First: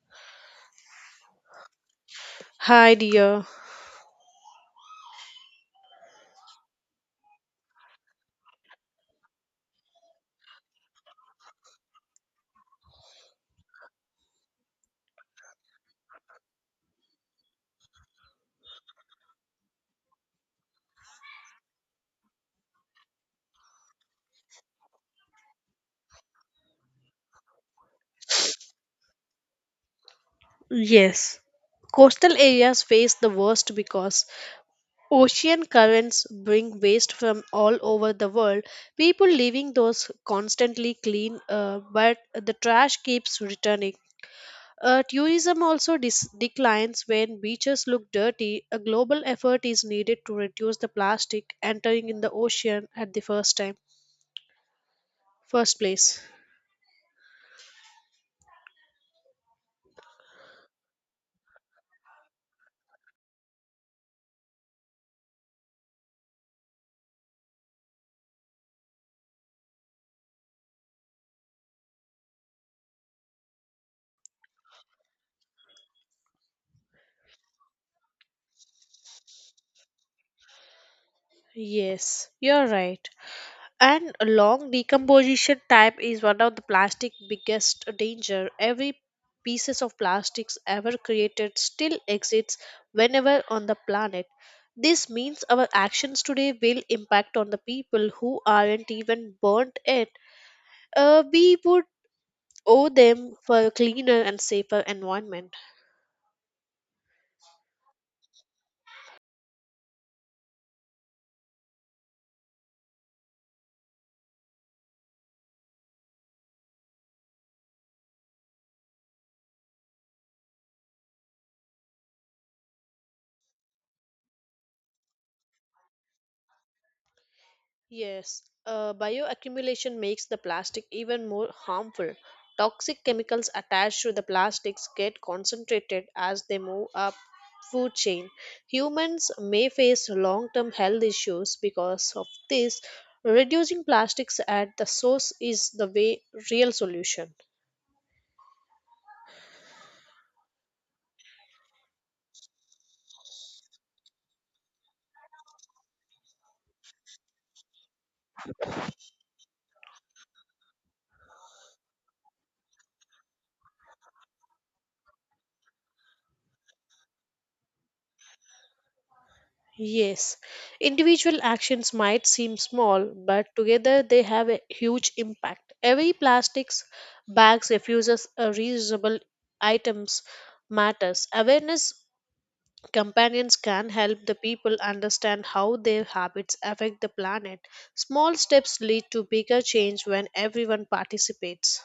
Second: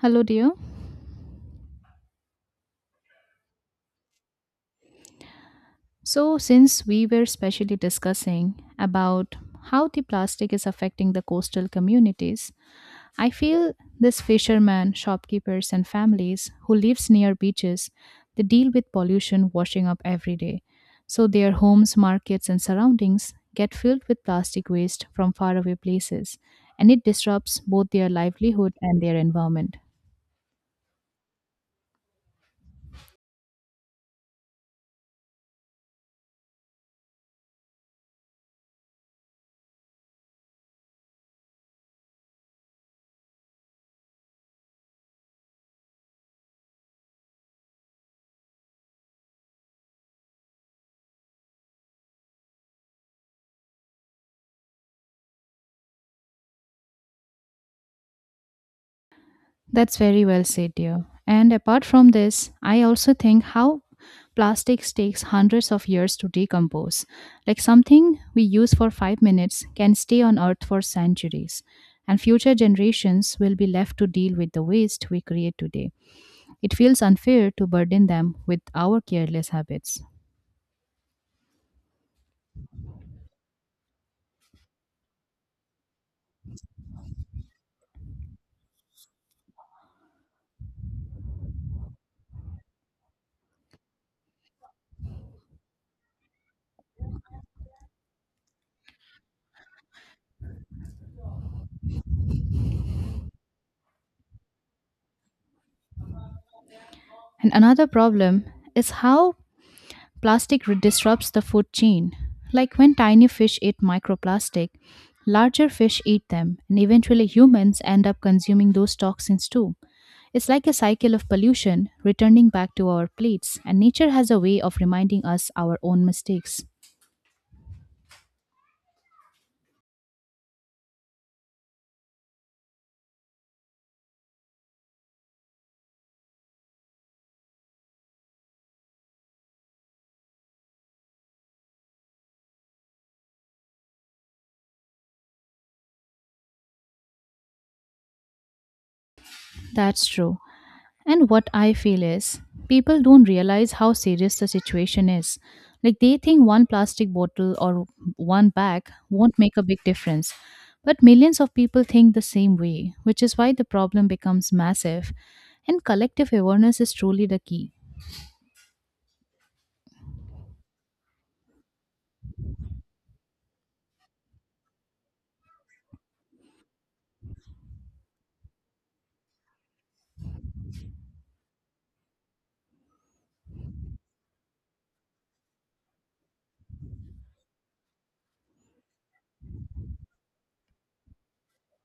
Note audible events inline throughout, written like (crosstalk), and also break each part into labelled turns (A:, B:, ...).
A: Hello, dear.
B: Hi, dear.
A: So, since we were specially discussing about how the plastic is affecting the coastal communities, I feel these fishermen, shopkeepers, and families who lives near beaches, they deal with pollution washing up every day. So their homes, markets, and surroundings get filled with plastic waste from faraway places, and it disrupts both their livelihood and their environment.
B: Yes. Coastal areas face the worst because ocean currents bring waste from all over the world. People leaving those constantly clean, but the trash keeps returning. Tourism also declines when beaches look dirty. A global effort is needed to reduce the plastic entering in the ocean at the first time, first place.
A: That's very well said, dear. And apart from this, I also think how plastics takes hundreds of years to decompose. Like something we use for 5 minutes can stay on earth for centuries, and future generations will be left to deal with the waste we create today. It feels unfair to burden them with our careless habits.
B: Yes, you're right. And a long decomposition time is one of the plastic biggest danger. Every pieces of plastics ever created still exists whenever on the planet. This means our actions today will impact on the people who aren't even burnt it. We would owe them for a cleaner and safer environment.
A: And another problem is how disrupts the food chain. Like when tiny fish eat microplastic, larger fish eat them, and eventually humans end up consuming those toxins too. It's like a cycle of pollution returning back to our plates, and nature has a way of reminding us our own mistakes.
B: Yes, bioaccumulation makes the plastic even more harmful. Toxic chemicals attached to the plastics get concentrated as they move up food chain. Humans may face long-term health issues because of this. Reducing plastics at the source is the way real solution.
A: That's true. And what I feel is, people don't realize how serious the situation is. Like, they think one plastic bottle or one bag won't make a big difference. But millions of people think the same way, which is why the problem becomes massive. And collective awareness is truly the key.
B: Yes, individual actions might seem small, but together they have a huge impact. Every plastics bags refuses a reusable items matters. Awareness companions can help the people understand how their habits affect the planet. Small steps lead to bigger change when everyone participates.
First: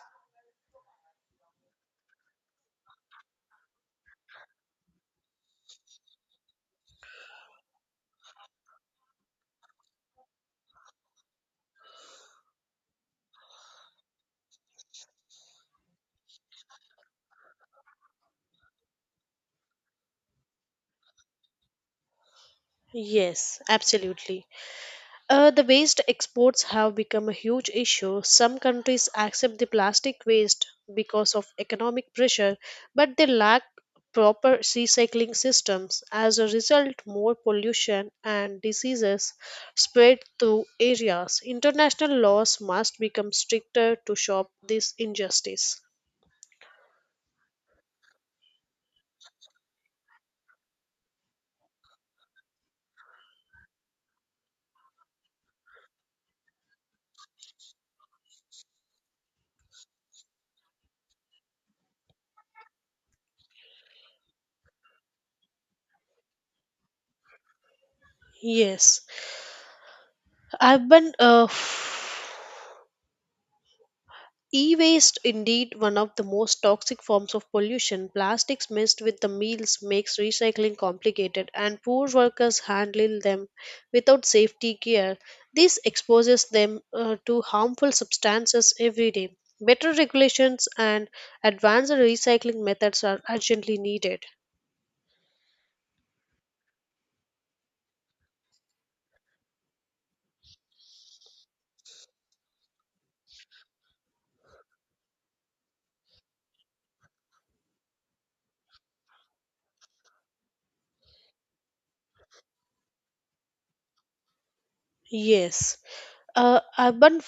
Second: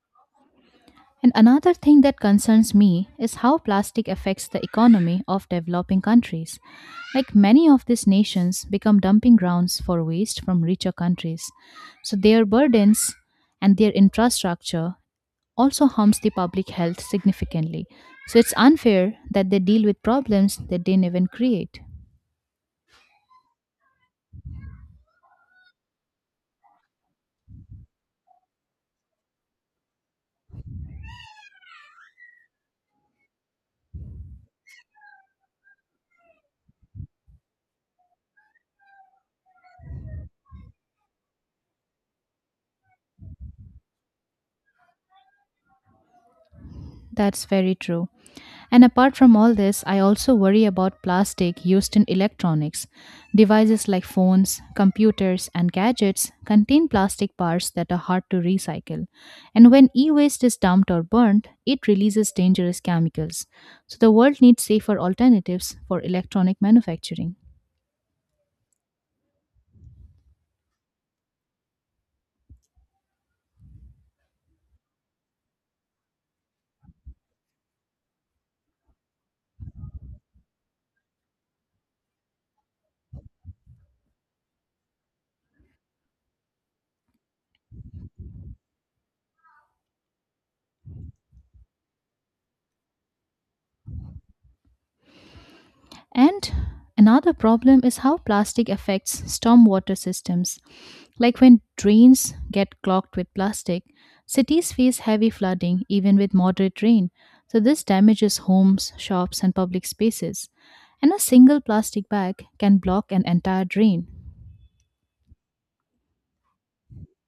A: And another thing that concerns me is how plastic affects the economy of developing countries. Like many of these nations become dumping grounds for waste from richer countries. So their burdens and their infrastructure also harms the public health significantly. So it's unfair that they deal with problems that they didn't even create.
B: Yes, absolutely. The waste exports have become a huge issue. Some countries accept the plastic waste because of economic pressure, but they lack proper recycling systems. As a result, more pollution and diseases spread through areas. International laws must become stricter to stop this injustice.
A: That's very true. And apart from all this, I also worry about plastic used in electronics. Devices like phones, computers, and gadgets contain plastic parts that are hard to recycle. And when e waste is dumped or burnt, it releases dangerous chemicals. So the world needs safer alternatives for electronic manufacturing.
B: Yes, urban E waste, indeed, one of the most toxic forms of pollution. Plastics mixed with the meals makes recycling complicated, and poor workers handle them without safety gear. This exposes them to harmful substances every day. Better regulations and advanced recycling methods are urgently needed.
A: And another problem is how plastic affects stormwater systems. Like when drains get clogged with plastic, cities face heavy flooding even with moderate rain. So, this damages homes, shops, and public spaces. And a single plastic bag can block an entire drain.
B: Yes. Urban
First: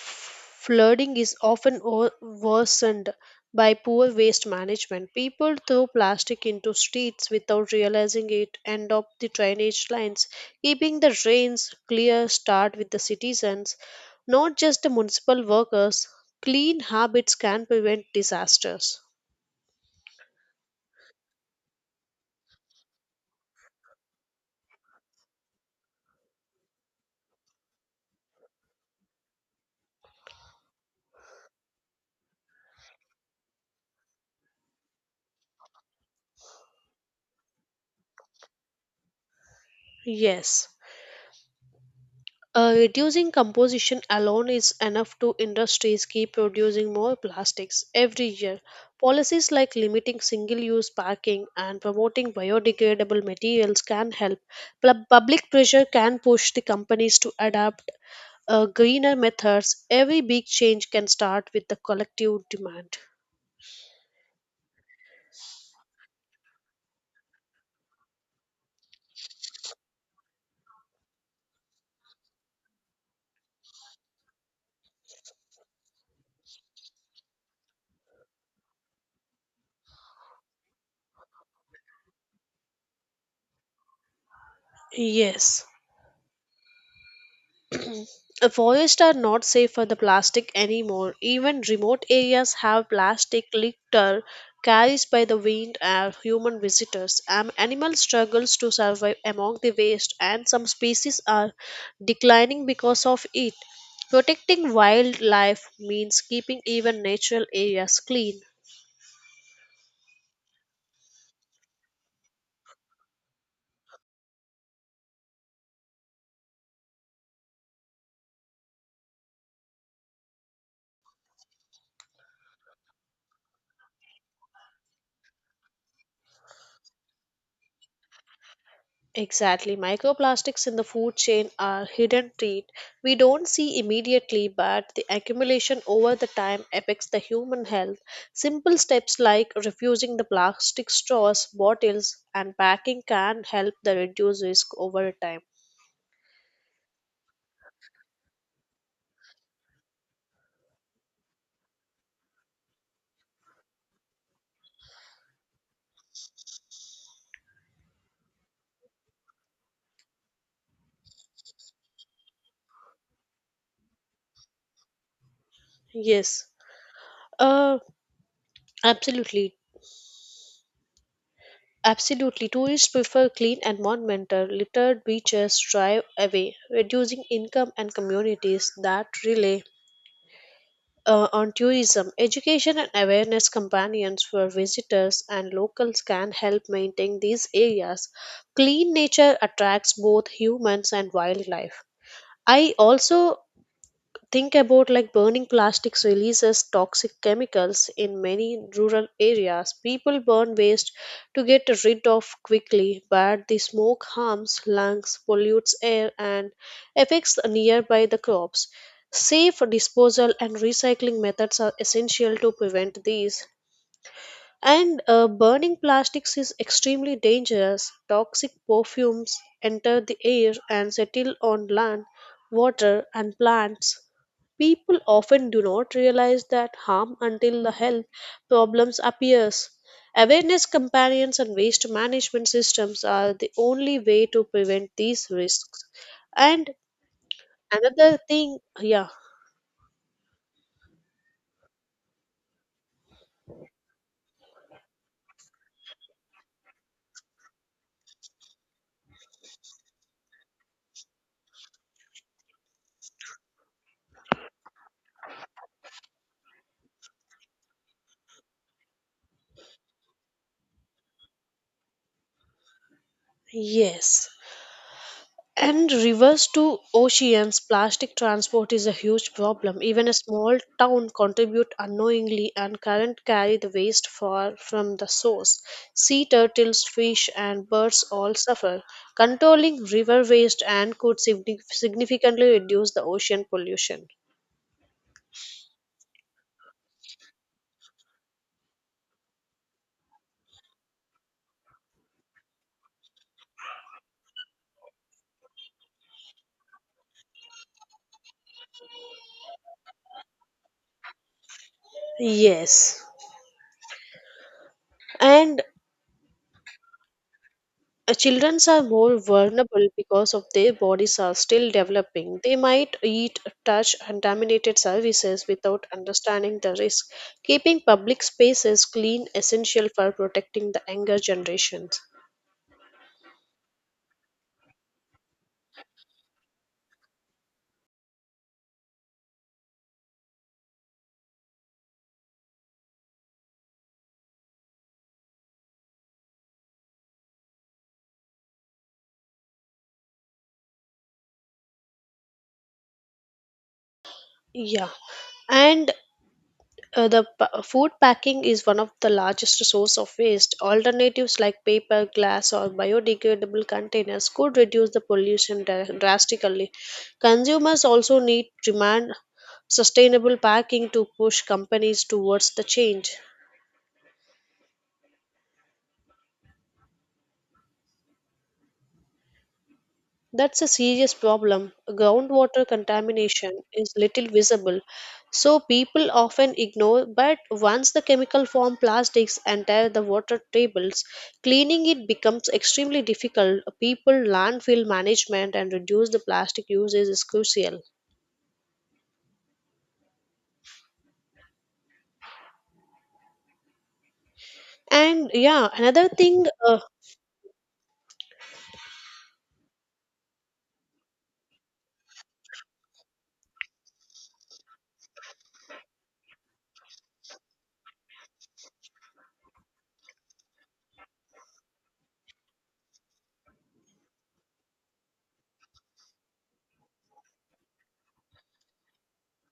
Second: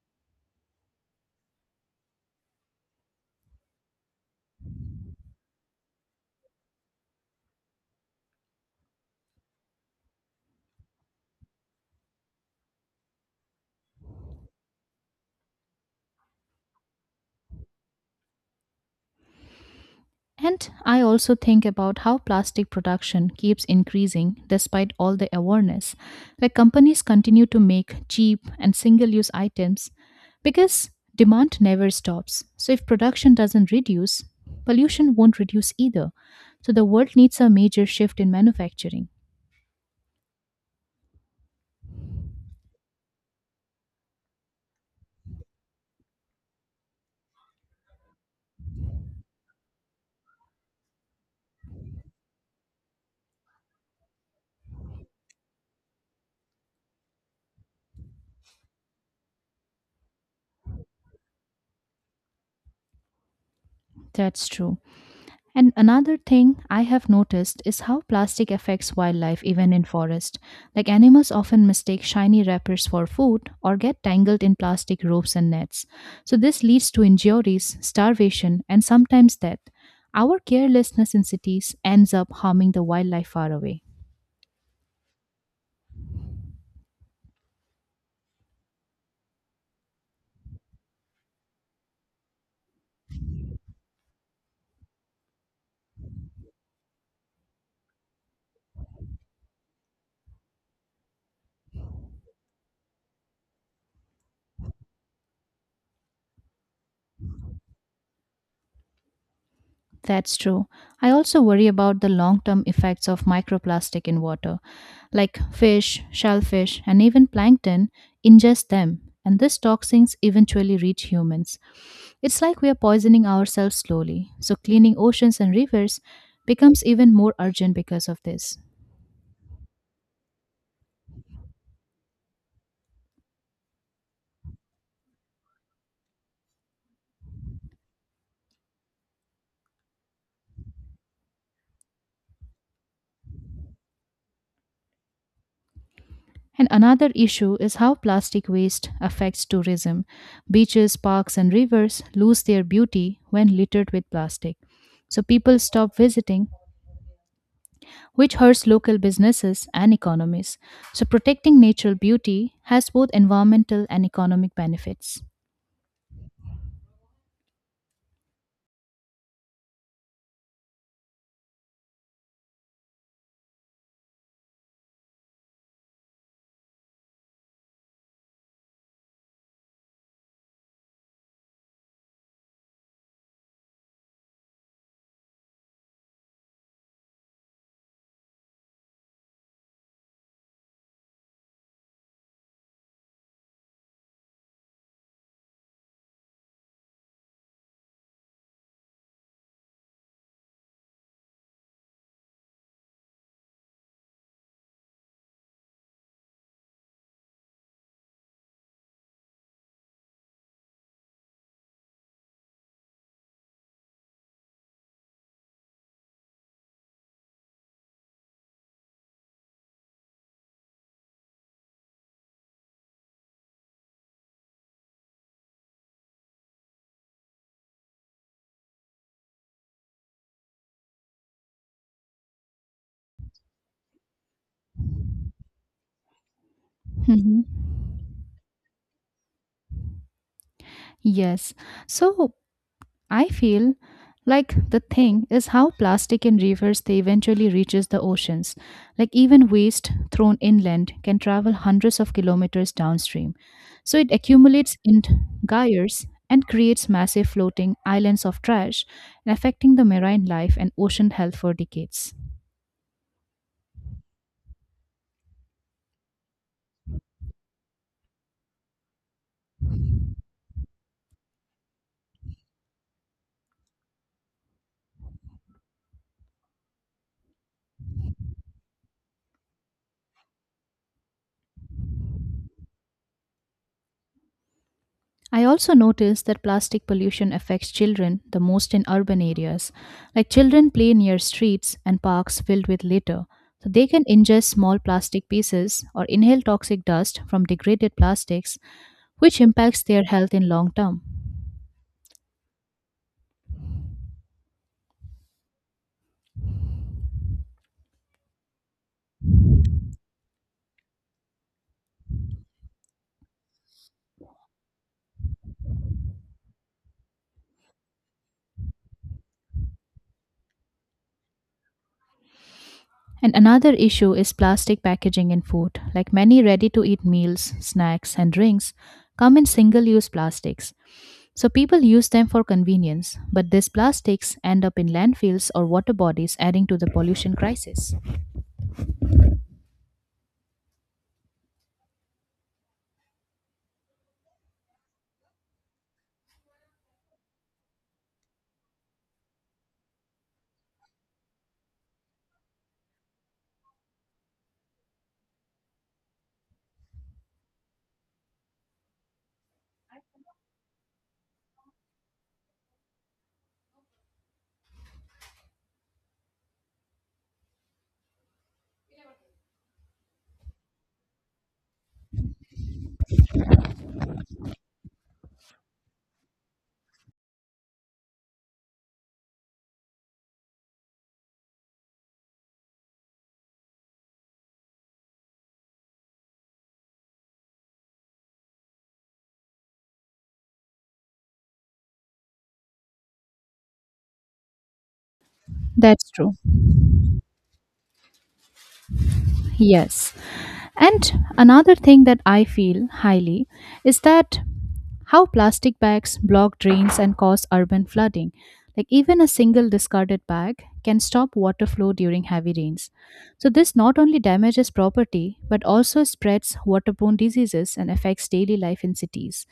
B: flooding is often worsened by poor waste management. People throw plastic into streets without realizing it, end up the drainage lines. Keeping the drains clear start with the citizens, not just the municipal workers. Clean habits can prevent disasters.
A: And I also think about how plastic production keeps increasing despite all the awareness. Like companies continue to make cheap and single use items because demand never stops. So if production doesn't reduce, pollution won't reduce either. So the world needs a major shift in manufacturing.
B: Yes. Reducing composition alone is enough to industries keep producing more plastics every year. Policies like limiting single-use packing and promoting biodegradable materials can help. Public pressure can push the companies to adapt greener methods. Every big change can start with the collective demand.
A: That's true. And another thing I have noticed is how plastic affects wildlife even in forest. Like animals often mistake shiny wrappers for food or get tangled in plastic ropes and nets. So this leads to injuries, starvation, and sometimes death. Our carelessness in cities ends up harming the wildlife far away.
B: Yes. The forests are not safe for the plastic anymore. Even remote areas have plastic litter carried by the wind and human visitors. An animal struggles to survive among the waste, and some species are declining because of it. Protecting wildlife means keeping even natural areas clean.
A: That's true. I also worry about the long term effects of microplastic in water, like fish, shellfish, and even plankton ingest them, and these toxins eventually reach humans. It's like we are poisoning ourselves slowly, so cleaning oceans and rivers becomes even more urgent because of this.
B: Exactly. Microplastics in the food chain are hidden treat we don't see immediately, but the accumulation over the time affects the human health. Simple steps like refusing the plastic straws, bottles, and packing can help the reduce risk over time.
A: And another issue is how plastic waste affects tourism. Beaches, parks, and rivers lose their beauty when littered with plastic. So people stop visiting which hurts local businesses and economies. So, protecting natural beauty has both environmental and economic benefits.
B: Yes. Uh absolutely. Absolutely. Tourists prefer clean environmental, littered beaches drive away, reducing income and communities that rely on tourism, education and awareness companions for visitors and locals can help maintain these areas. Clean nature attracts both humans and wildlife. I also think about like burning plastics releases toxic chemicals in many rural areas people burn waste to get rid of quickly but the smoke harms lungs pollutes air and affects nearby the crops safe disposal and recycling methods are essential to prevent these and burning plastics is extremely dangerous. Toxic perfumes enter the air and settle on land, water, and plants. People often do not realize that harm until the health problems appears. Awareness companions and waste management systems are the only way to prevent these risks. And
A: Mhm.
B: another thing, yeah,
A: Yes. So, I feel like the thing is how plastic in rivers they eventually reaches the oceans. Like even waste thrown inland can travel hundreds of kilometers downstream. So it accumulates in gyres and creates massive floating islands of trash, affecting the marine life and ocean health for decades.
B: yes. And rivers to oceans, plastic transport is a huge problem. Even a small town contribute unknowingly and current carry the waste far from the source. Sea turtles, fish and birds all suffer. Controlling river waste and could significantly reduce the ocean pollution.
A: I also noticed that plastic pollution affects children the most in urban areas. Like children play near streets and parks filled with litter, so they can ingest small plastic pieces or inhale toxic dust from degraded plastics, which impacts their health in long term.
B: Yes. And Children are more vulnerable because of their bodies are still developing. They might eat, touch contaminated surfaces without understanding the risk. Keeping public spaces clean essential for protecting the younger generations.
A: And another issue is plastic packaging in food. Like many ready to eat meals, snacks, and drinks come in single use plastics. So people use them for convenience, but these plastics end up in landfills or water bodies, adding to the pollution crisis.
B: Yeah, and the food packing is one of the largest source of waste. Alternatives like paper, glass, or biodegradable containers could reduce the pollution drastically. Consumers also need demand sustainable packing to push companies towards the change. That's a serious problem. Groundwater contamination is little visible, so people often ignore. But once the chemical form plastics enter the water tables, cleaning it becomes extremely difficult. People landfill management and reduce the plastic uses is crucial. And yeah, another
A: That's true.
B: thing,
A: Yes. And another thing that I feel highly is that how plastic bags block drains and cause urban flooding. Like even a single discarded bag can stop water flow during heavy rains. So this not only damages property but also spreads waterborne diseases and affects daily life in cities.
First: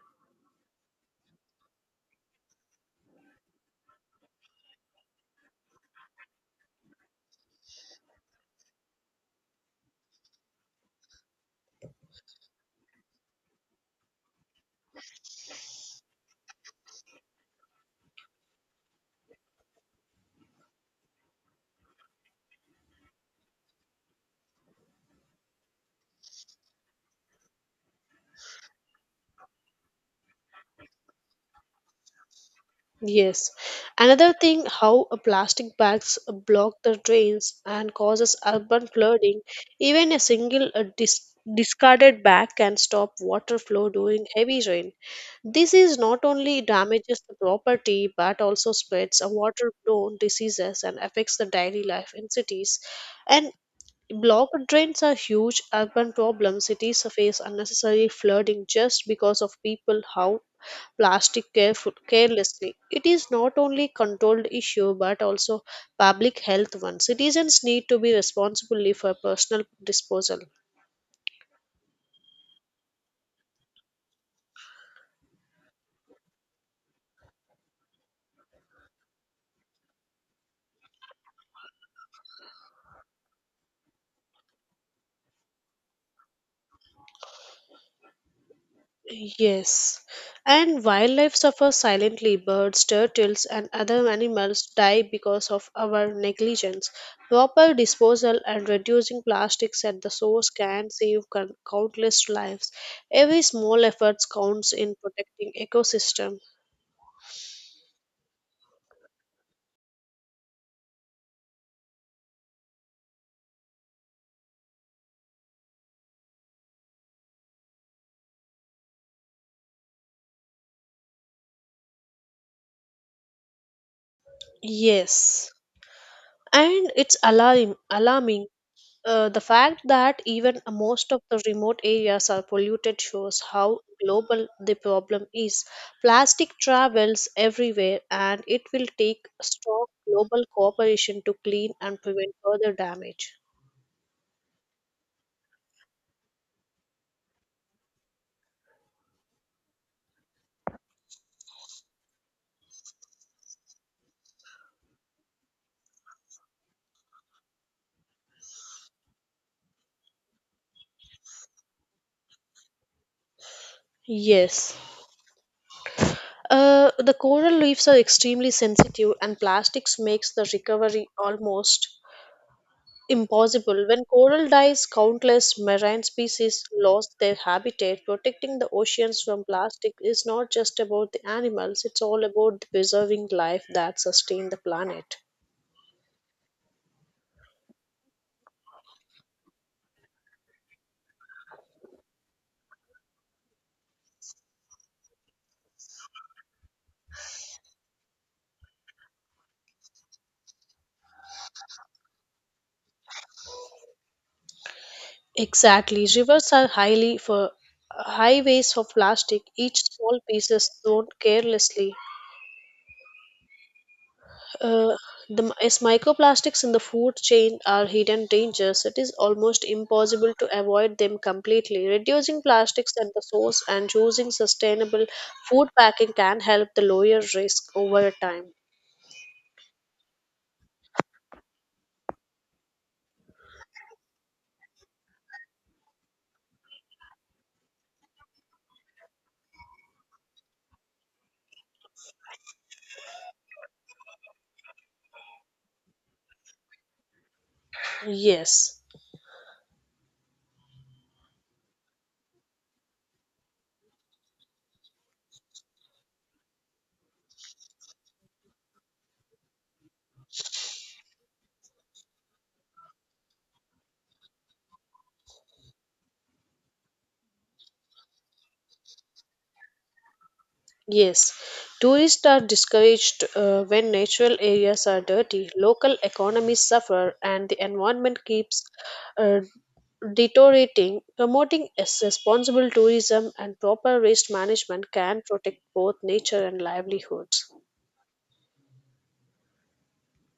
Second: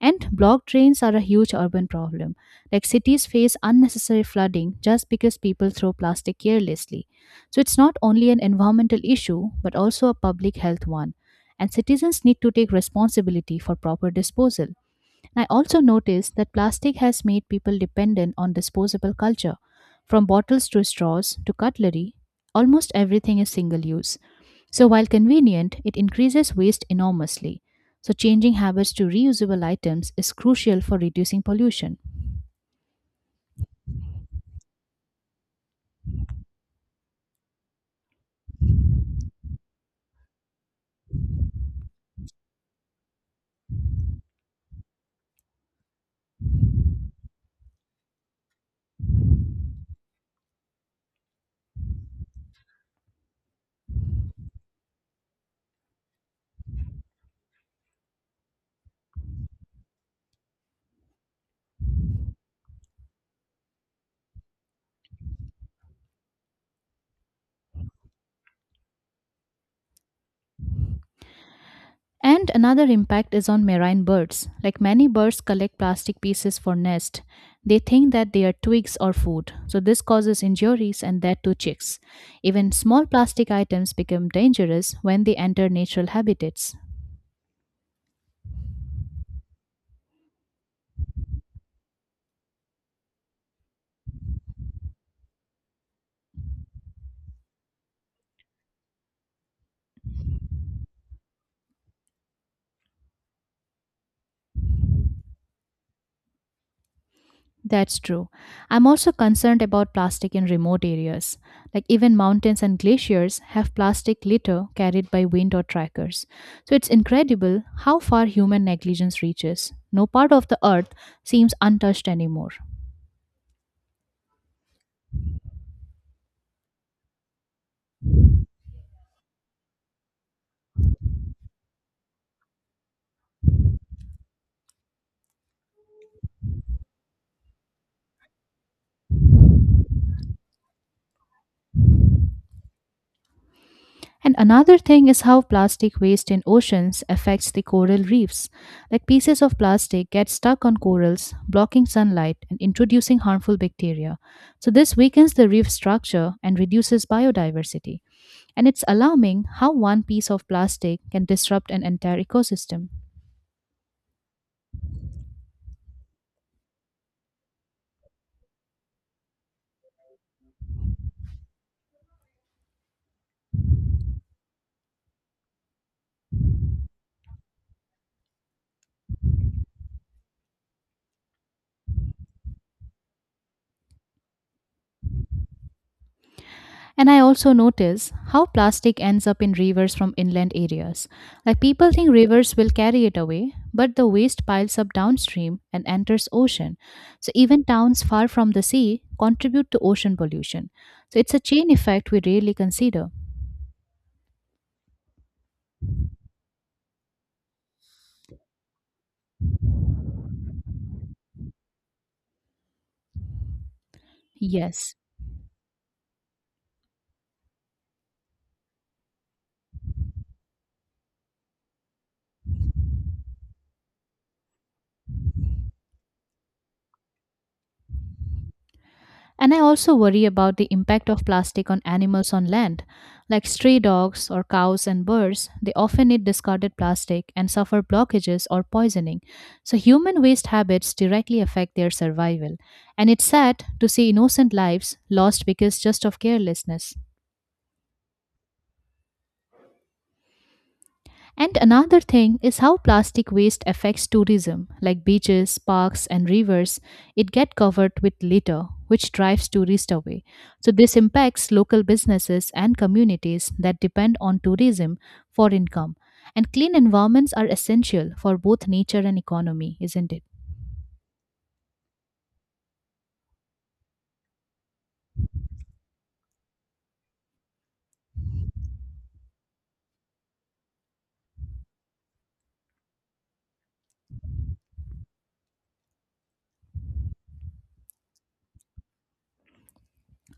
A: And blocked drains are a huge urban problem. Like cities face unnecessary flooding just because people throw plastic carelessly. So it's not only an environmental issue, but also a public health one. And citizens need to take responsibility for proper disposal. And I also noticed that plastic has made people dependent on disposable culture. From bottles to straws to cutlery, almost everything is single use. So while convenient, it increases waste enormously. So changing habits to reusable items is crucial for reducing pollution.
B: yes. Another thing, how a plastic bags block the drains and causes urban flooding. Even a single discarded bag can stop water flow during heavy rain. This is not only damages the property but also spreads a waterborne diseases and affects the daily life in cities. And blocked drains are huge urban problem. Cities face unnecessary flooding just because of people how plastic careful, carelessly. It is not only controlled issue but also public health one. Citizens need to be responsible for personal disposal.
A: And another impact is on marine birds. Like many birds collect plastic pieces for nest. They think that they are twigs or food. So this causes injuries and that to chicks. Even small plastic items become dangerous when they enter natural habitats.
B: Yes, and wildlife suffers silently. Birds, turtles, and other animals die because of our negligence. Proper disposal and reducing plastics at the source can save countless lives. Every small effort counts in protecting ecosystem.
A: That's true. I'm also concerned about plastic in remote areas. Like even mountains and glaciers have plastic litter carried by wind or trackers. So it's incredible how far human negligence reaches. No part of the earth seems untouched anymore.
B: Yes, and it's alarming. The fact that even most of the remote areas are polluted shows how global the problem is. Plastic travels everywhere, and it will take strong global cooperation to clean and prevent further damage.
A: And another thing is how plastic waste in oceans affects the coral reefs. Like pieces of plastic get stuck on corals, blocking sunlight and introducing harmful bacteria. So this weakens the reef structure and reduces biodiversity. And it's alarming how one piece of plastic can disrupt an entire ecosystem.
B: Yes. The coral reefs are extremely sensitive, and plastics makes the recovery almost impossible. When coral dies, countless marine species lost their habitat. Protecting the oceans from plastic is not just about the animals, it's all about preserving life that sustain the planet.
A: And I also notice how plastic ends up in rivers from inland areas. Like people think rivers will carry it away, but the waste piles up downstream and enters ocean. So even towns far from the sea contribute to ocean pollution. So it's a chain effect we rarely consider.
B: Exactly. Rivers are highly for highways of plastic. Each small piece is thrown carelessly. Uh,
A: Yes.
B: as microplastics in the food chain are hidden dangers, it is almost impossible to avoid them completely. Reducing plastics at the source and choosing sustainable food packing can help the lower risk over time.
A: And I also worry about the impact of plastic on animals on land. Like stray dogs or cows and birds, they often eat discarded plastic and suffer blockages or poisoning. So, human waste habits directly affect their survival. And it's sad to see innocent lives lost because just of carelessness.
B: Yes.
A: And another thing is how plastic waste affects tourism, like beaches, parks, and rivers. It get covered with litter, which drives tourists away. So this impacts local businesses and communities that depend on tourism for income. And clean environments are essential for both nature and economy, isn't it?
B: Yes, tourists are discouraged when natural areas are dirty, local economies suffer, and the environment keeps uh, deteriorating. Promoting responsible tourism and proper waste management can protect both nature and livelihoods.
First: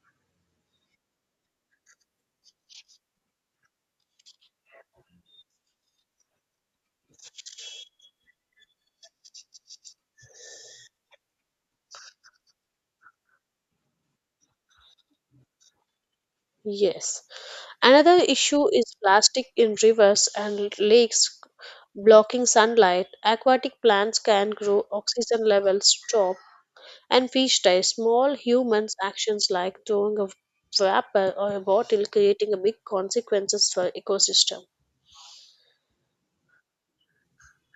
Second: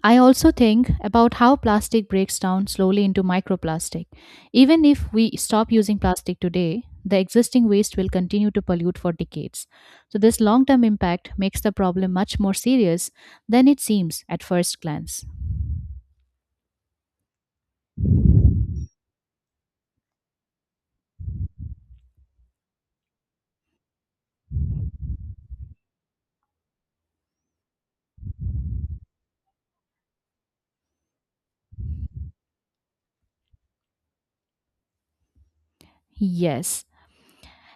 A: I also think about how plastic breaks down slowly into microplastic. Even if we stop using plastic today, the existing waste will continue to pollute for decades. So, this long term impact makes the problem much more serious than it seems at first glance.
B: Yes. Another issue is plastic in rivers and lakes blocking sunlight. Aquatic plants can grow, oxygen levels drop, and fish ties, small humans' actions like throwing a wrapper or a bottle creating a big consequences for ecosystem.
A: Yes,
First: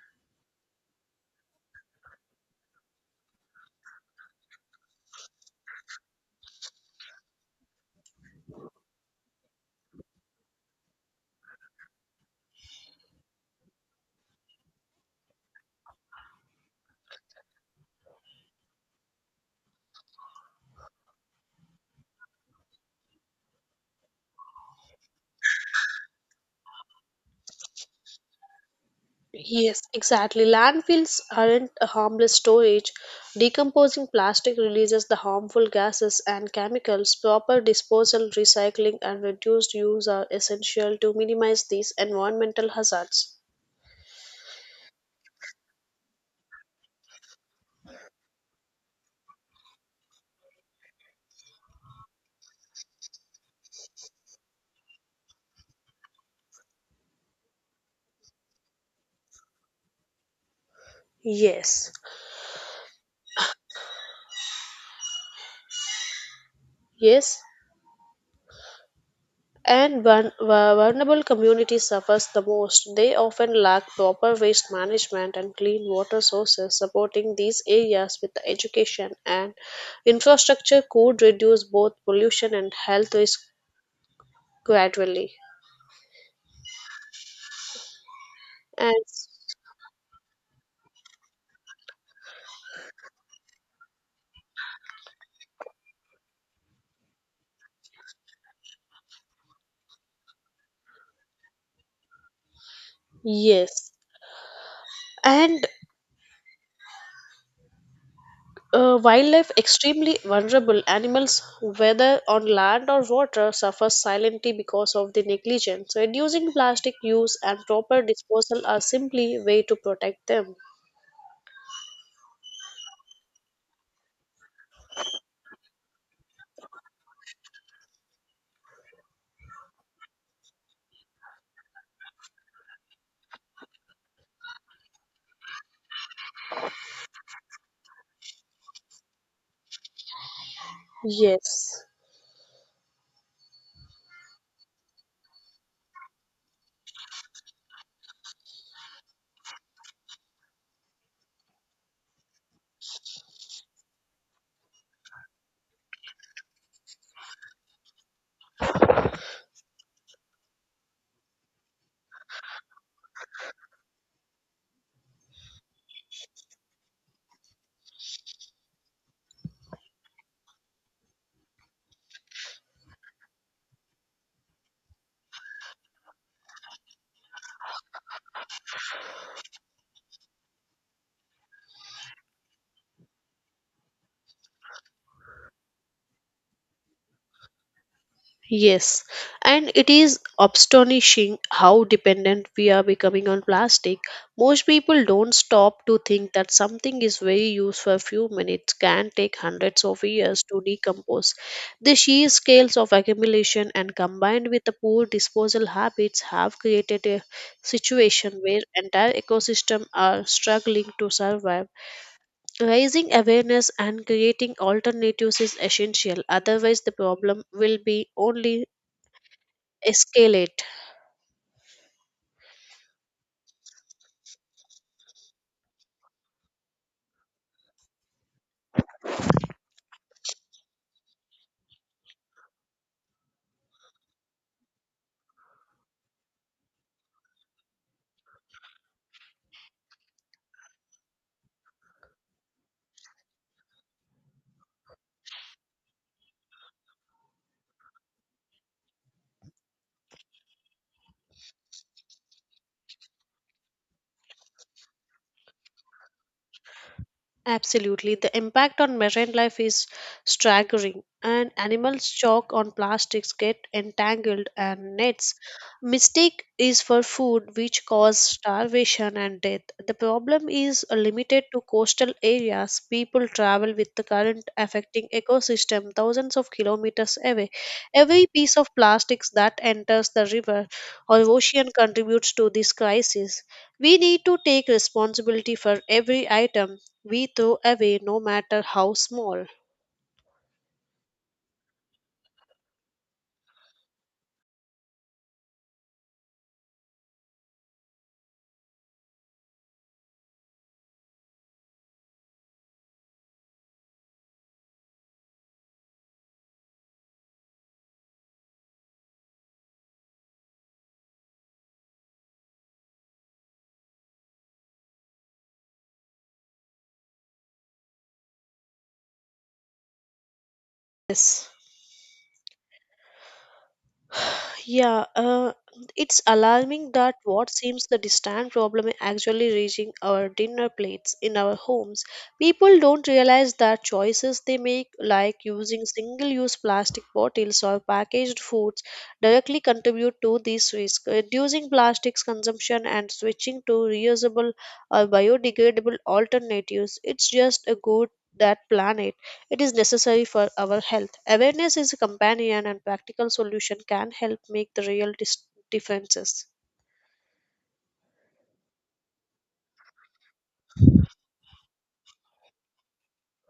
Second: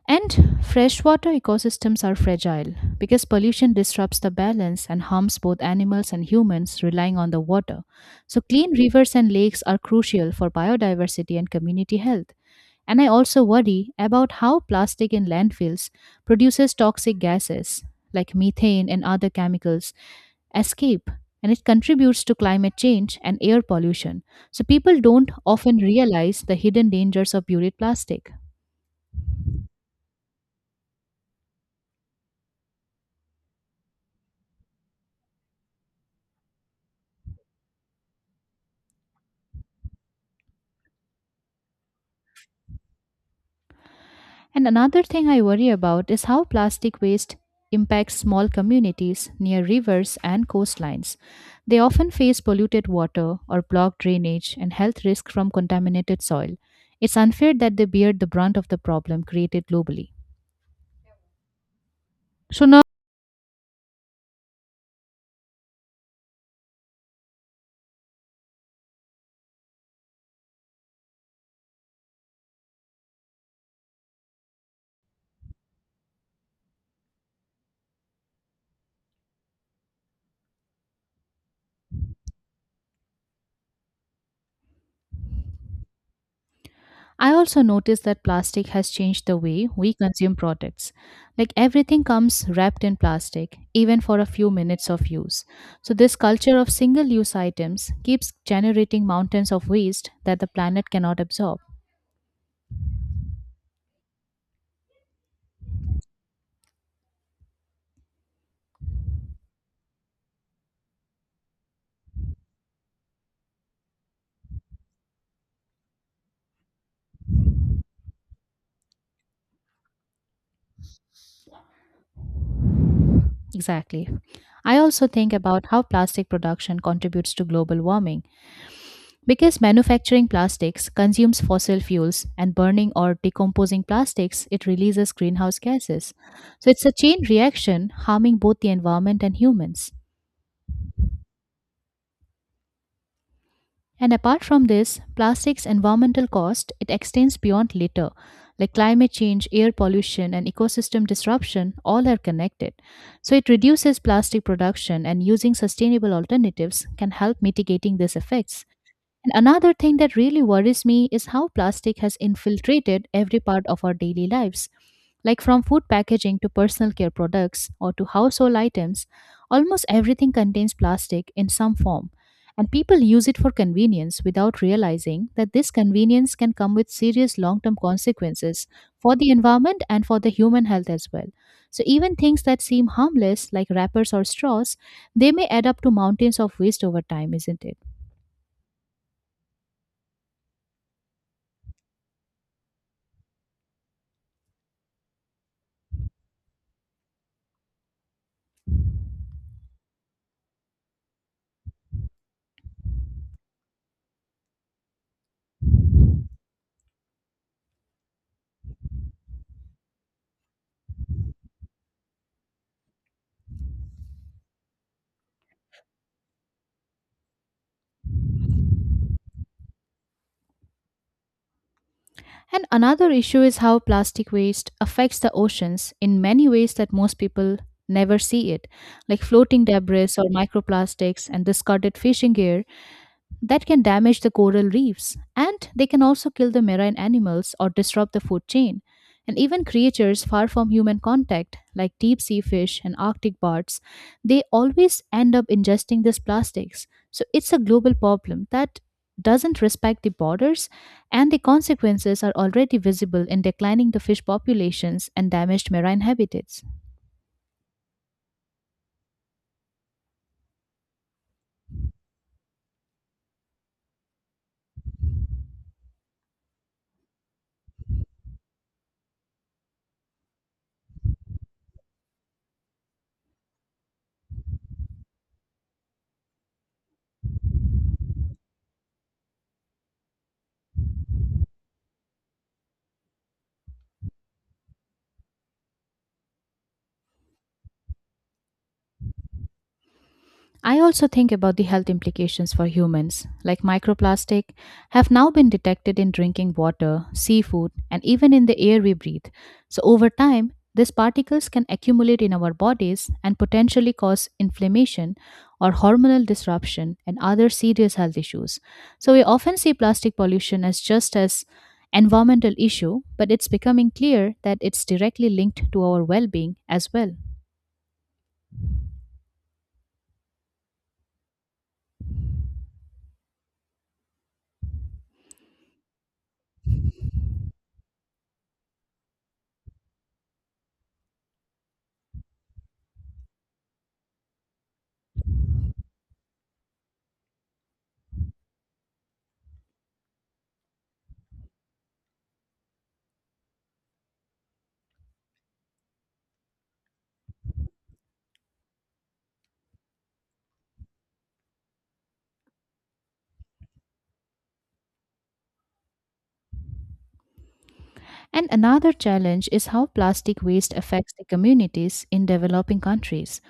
A: and freshwater ecosystems are fragile because pollution disrupts the balance and harms both animals and humans relying on the water. So, clean rivers and lakes are crucial for biodiversity and community health. And I also worry about how plastic in landfills produces toxic gases like methane and other chemicals escape and it contributes to climate change and air pollution. So, people don't often realize the hidden dangers of buried plastic.
B: Yes, exactly. Landfills aren't a harmless storage. Decomposing plastic releases the harmful gases and chemicals. Proper disposal, recycling, and reduced use are essential to minimize these environmental hazards.
A: And another thing I worry about is how plastic waste impacts small communities near rivers and coastlines. They often face polluted water or blocked drainage and health risks from contaminated soil. It's unfair that they bear the brunt of the problem created globally.
B: Yes.
A: So, now
B: Yes, and vulnerable communities suffers the most. They often lack proper waste management and clean water sources. Supporting these areas with education and infrastructure could reduce both pollution and health risk gradually.
A: I also noticed that plastic has
B: And
A: changed the way we consume products. Like everything comes wrapped in plastic, even for a few minutes of use. So, this culture of single use items keeps generating mountains of waste that the planet cannot absorb.
B: yes, and wildlife extremely vulnerable animals, whether on land or water, suffer silently because of the negligence. Reducing plastic use and proper disposal are simply way to protect them.
A: Exactly. I also think about how plastic production contributes to global warming. Because manufacturing plastics consumes fossil fuels and burning or decomposing plastics, it releases greenhouse gases. So it's a chain reaction harming both the environment and humans.
B: Yes,
A: And apart from this, plastics' environmental cost, it extends beyond litter. Like climate change, air pollution, and ecosystem disruption, all are connected. So it reduces plastic production and using sustainable alternatives can help mitigating these effects. And another thing that really worries me is how plastic has infiltrated every part of our daily lives. Like from food packaging to personal care products or to household items, almost everything contains plastic in some form. And people use it for convenience without realizing that this convenience can come with serious long term consequences for the environment and for the human health as well. So, even things that seem harmless, like wrappers or straws, they may add up to mountains of waste over time, isn't it?
B: yes. And it is astonishing how dependent we are becoming on plastic. Most people don't stop to think that something is very used for a few minutes can take hundreds of years to decompose. The sheer scales of accumulation and combined with the poor disposal habits have created a situation where entire ecosystems are struggling to survive. Raising awareness and creating alternatives is essential, otherwise, the problem will be only escalate.
A: And another issue is how plastic waste affects the oceans in many ways that most people never see it, like floating debris or microplastics and discarded fishing gear that can damage the coral reefs, and they can also kill the marine animals or disrupt the food chain. And even creatures far from human contact, like deep sea fish and Arctic birds, they always end up ingesting these plastics. So it's a global problem that doesn't respect the borders, and the consequences are already visible in declining the fish populations and damaged marine habitats.
B: Absolutely. The impact on marine life is staggering, and animals choke on plastics, get entangled, and nets. Mistake is for food, which cause starvation and death. The problem is limited to coastal areas. People travel with the current affecting ecosystem thousands of kilometers away. Every piece of plastics that enters the river or ocean contributes to this crisis. We need to take responsibility for every item we throw away no matter how small.
A: I also think about the health implications for humans, like microplastic have now been detected in drinking water, seafood, and even in the air we breathe. So over time, these particles can accumulate in our bodies and potentially cause inflammation or hormonal disruption and other serious health issues. So we often see plastic pollution as just as environmental issue, but it's becoming clear that it's directly linked to our well-being as well.
B: Yes. (sighs) Yeah, uh, it's alarming that what seems the distant problem is actually reaching our dinner plates in our homes. People don't realize that choices they make, like using single use plastic bottles or packaged foods, directly contribute to this risk. Reducing plastics consumption and switching to reusable or biodegradable alternatives, it's just a good that planet. It is necessary for our health. Awareness is a companion, and practical solution can help make the real differences.
A: And another challenge is how plastic waste affects the communities in developing countries.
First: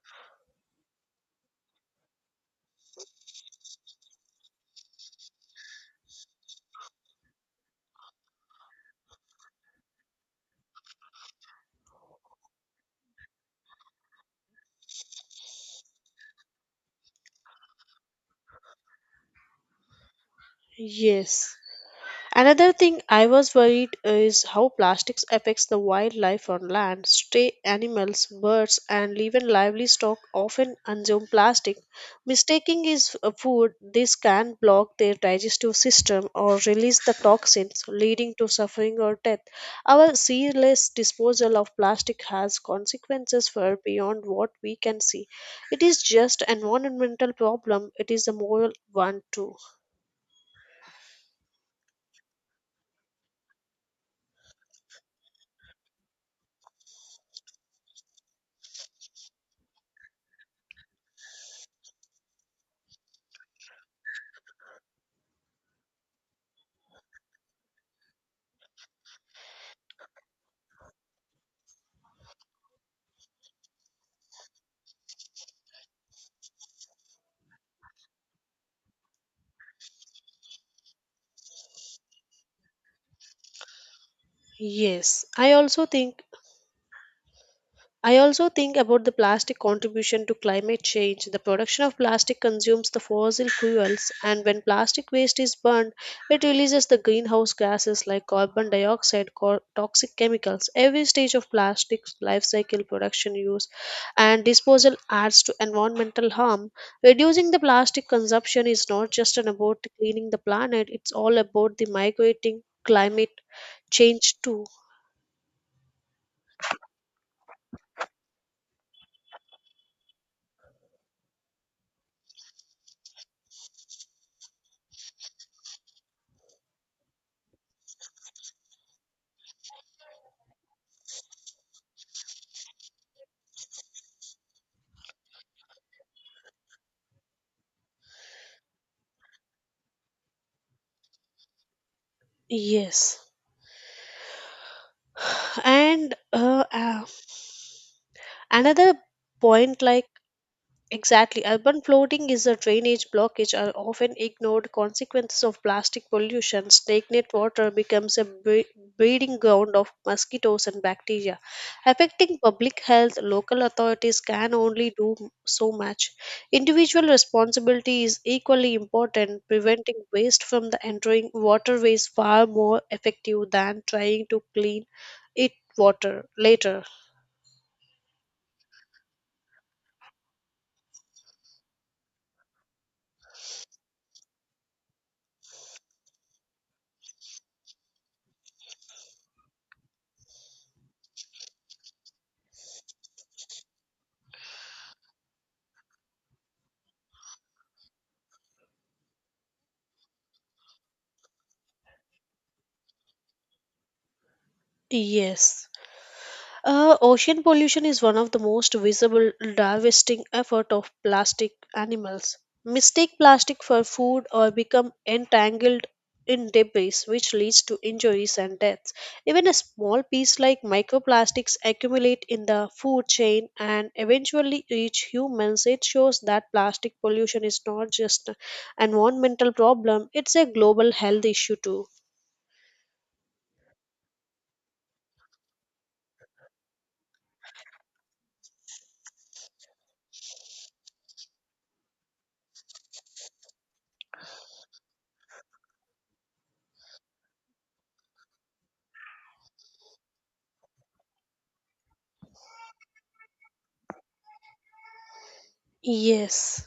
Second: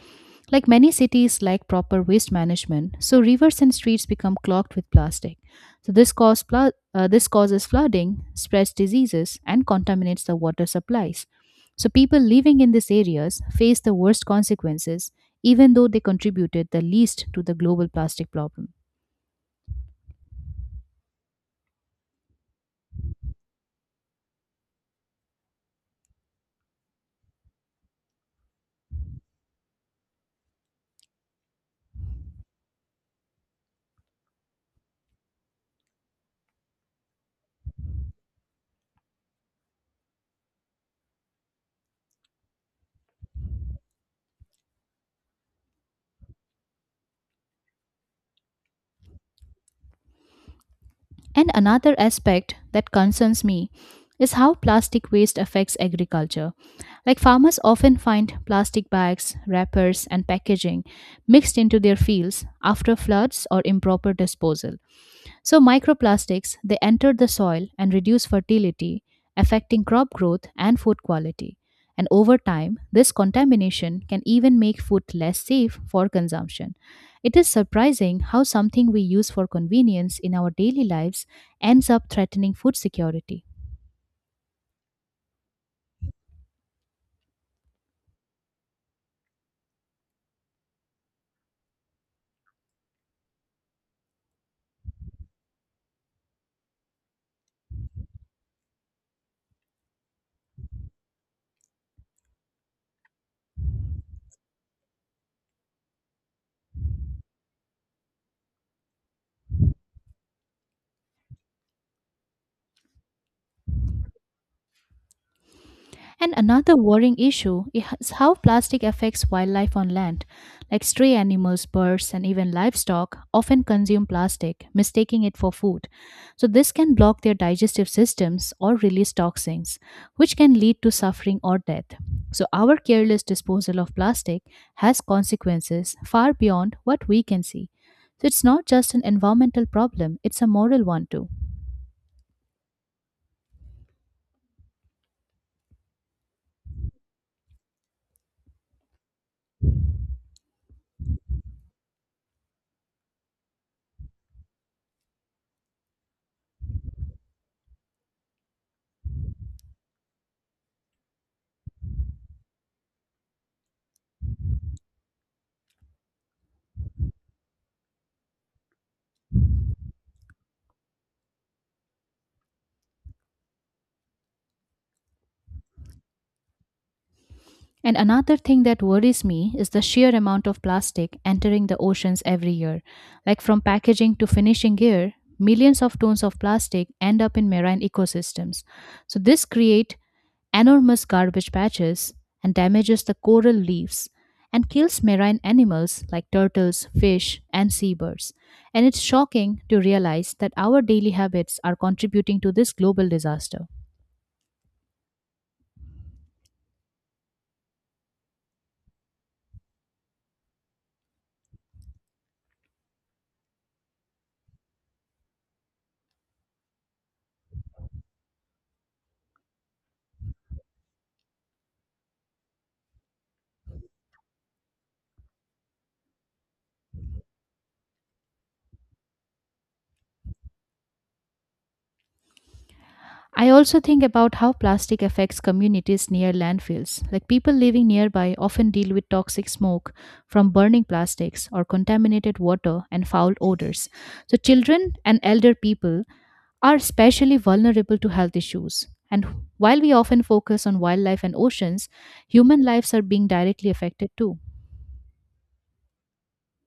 A: Like many cities lack proper waste management, so rivers and streets become clogged with plastic. So this this causes flooding, spreads diseases, and contaminates the water supplies. So people living in these areas face the worst consequences, even though they contributed the least to the global plastic problem.
B: Yes. Another thing I was worried is how plastics affects the wildlife on land. Stray animals, birds, and even livestock often consume plastic. Mistaking is a food, this can block their digestive system or release the toxins, leading to suffering or death. Our careless disposal of plastic has consequences far beyond what we can see. It is just an environmental problem; it is a moral one too.
A: And another aspect that concerns me is how plastic waste affects agriculture. Like farmers often find plastic bags, wrappers, and packaging mixed into their fields after floods or improper disposal. So microplastics, they enter the soil and reduce fertility, affecting crop growth and food quality. And over time, this contamination can even make food less safe for consumption. It is surprising how something we use for convenience in our daily lives ends up threatening food security.
B: Yes, I also think about the plastic contribution to climate change. The production of plastic consumes the fossil fuels, and when plastic waste is burned, it releases the greenhouse gases like carbon dioxide, toxic chemicals. Every stage of plastic's life cycle, production, use, and disposal adds to environmental harm. Reducing the plastic consumption is not just an about cleaning the planet, it's all about the migrating climate change too.
A: And another worrying issue is how plastic affects wildlife on land. Like stray animals, birds, and even livestock often consume plastic, mistaking it for food. So, this can block their digestive systems or release toxins, which can lead to suffering or death. So, our careless disposal of plastic has consequences far beyond what we can see. So, it's not just an environmental problem, it's a moral one too.
B: Yes. (sighs) And Another point, like exactly urban flooding is a drainage blockage are often ignored consequences of plastic pollution. Stagnant water becomes a breeding ground of mosquitoes and bacteria, affecting public health. Local authorities can only do so much. Individual responsibility is equally important. Preventing waste from the entering waterways far more effective than trying to clean it water later.
A: And another thing that worries me is the sheer amount of plastic entering the oceans every year. Like from packaging to finishing gear, millions of tons of plastic end up in marine ecosystems. So this creates enormous garbage patches and damages the coral reefs and kills marine animals like turtles, fish, and seabirds. And it's shocking to realize that our daily habits are contributing to this global disaster.
B: Yes. Ocean pollution is one of the most visible divesting effort of plastic animals. Mistake plastic for food or become entangled in debris, which leads to injuries and deaths. Even a small piece like microplastics accumulate in the food chain and eventually reach humans. It shows that plastic pollution is not just an environmental problem; it's a global health issue too.
A: I also think about how plastic affects communities near landfills. Like people living nearby often deal with toxic smoke from burning plastics or contaminated water and foul odors. So, children and elder people are especially vulnerable to health issues. And while we often focus on wildlife and oceans, human lives are being directly affected too.
B: Yes.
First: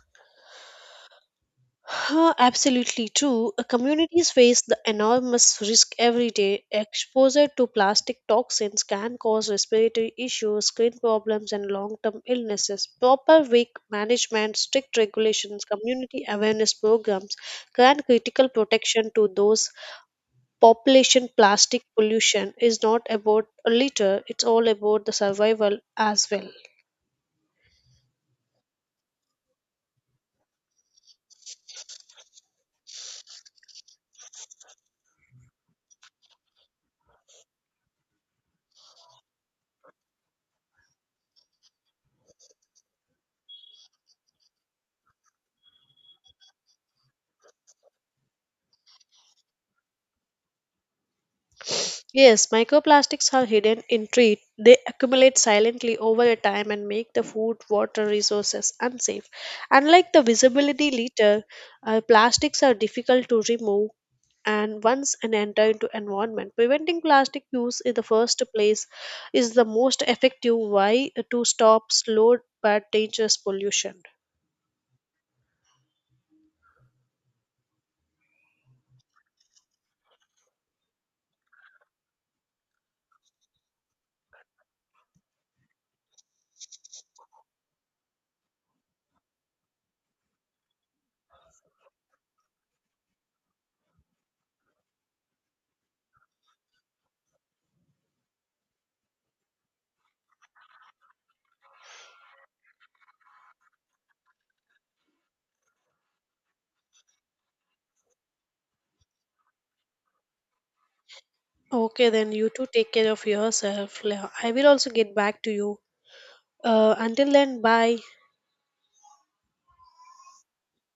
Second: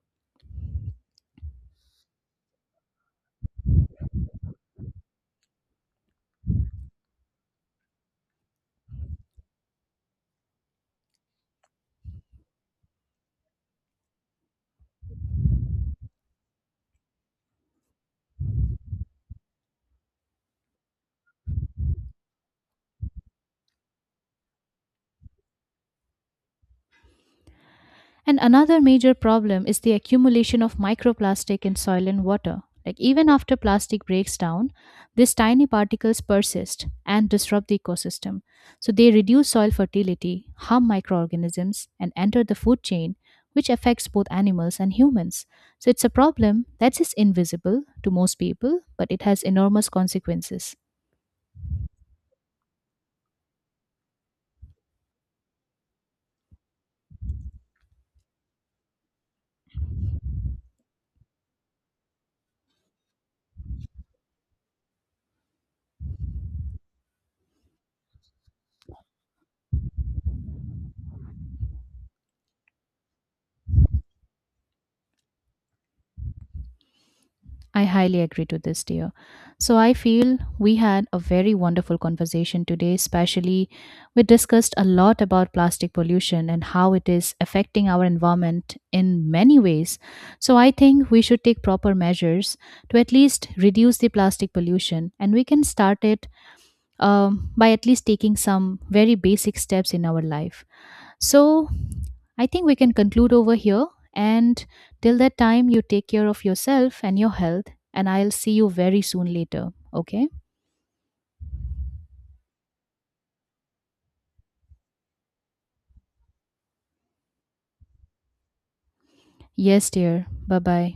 B: Absolutely true. Communities face the enormous risk every day. Exposure to plastic toxins can cause respiratory issues, skin problems, and long term illnesses. Proper wake management, strict regulations, community awareness programs grant critical protection to those population. Plastic pollution is not about a litter, it's all about the survival as well.
A: And another major problem is the accumulation of microplastic in soil and water. Like even after plastic breaks down, these tiny particles persist and disrupt the ecosystem. So they reduce soil fertility, harm microorganisms, and enter the food chain, which affects both animals and humans. So it's a problem that is invisible to most people, but it has enormous consequences.
B: Yes, microplastics are hidden in treat. They accumulate silently over a time and make the food, water resources unsafe. Unlike the visibility litter, plastics are difficult to remove and once and enter into environment. Preventing plastic use in the first place is the most effective way to stop slow but dangerous pollution.
A: I highly agree to this, dear. So I feel we had a very wonderful conversation today, especially we discussed a lot about plastic pollution and how it is affecting our environment in many ways. So I think we should take proper measures to at least reduce the plastic pollution, and we can start it by at least taking some very basic steps in our life. So I think we can conclude over here. And till that time, you take care of yourself and your health. And I'll see you very soon later. Okay?
B: Okay, then you too take care of yourself. I will also get back to you. Until then, bye.
A: Yes, dear. Bye bye.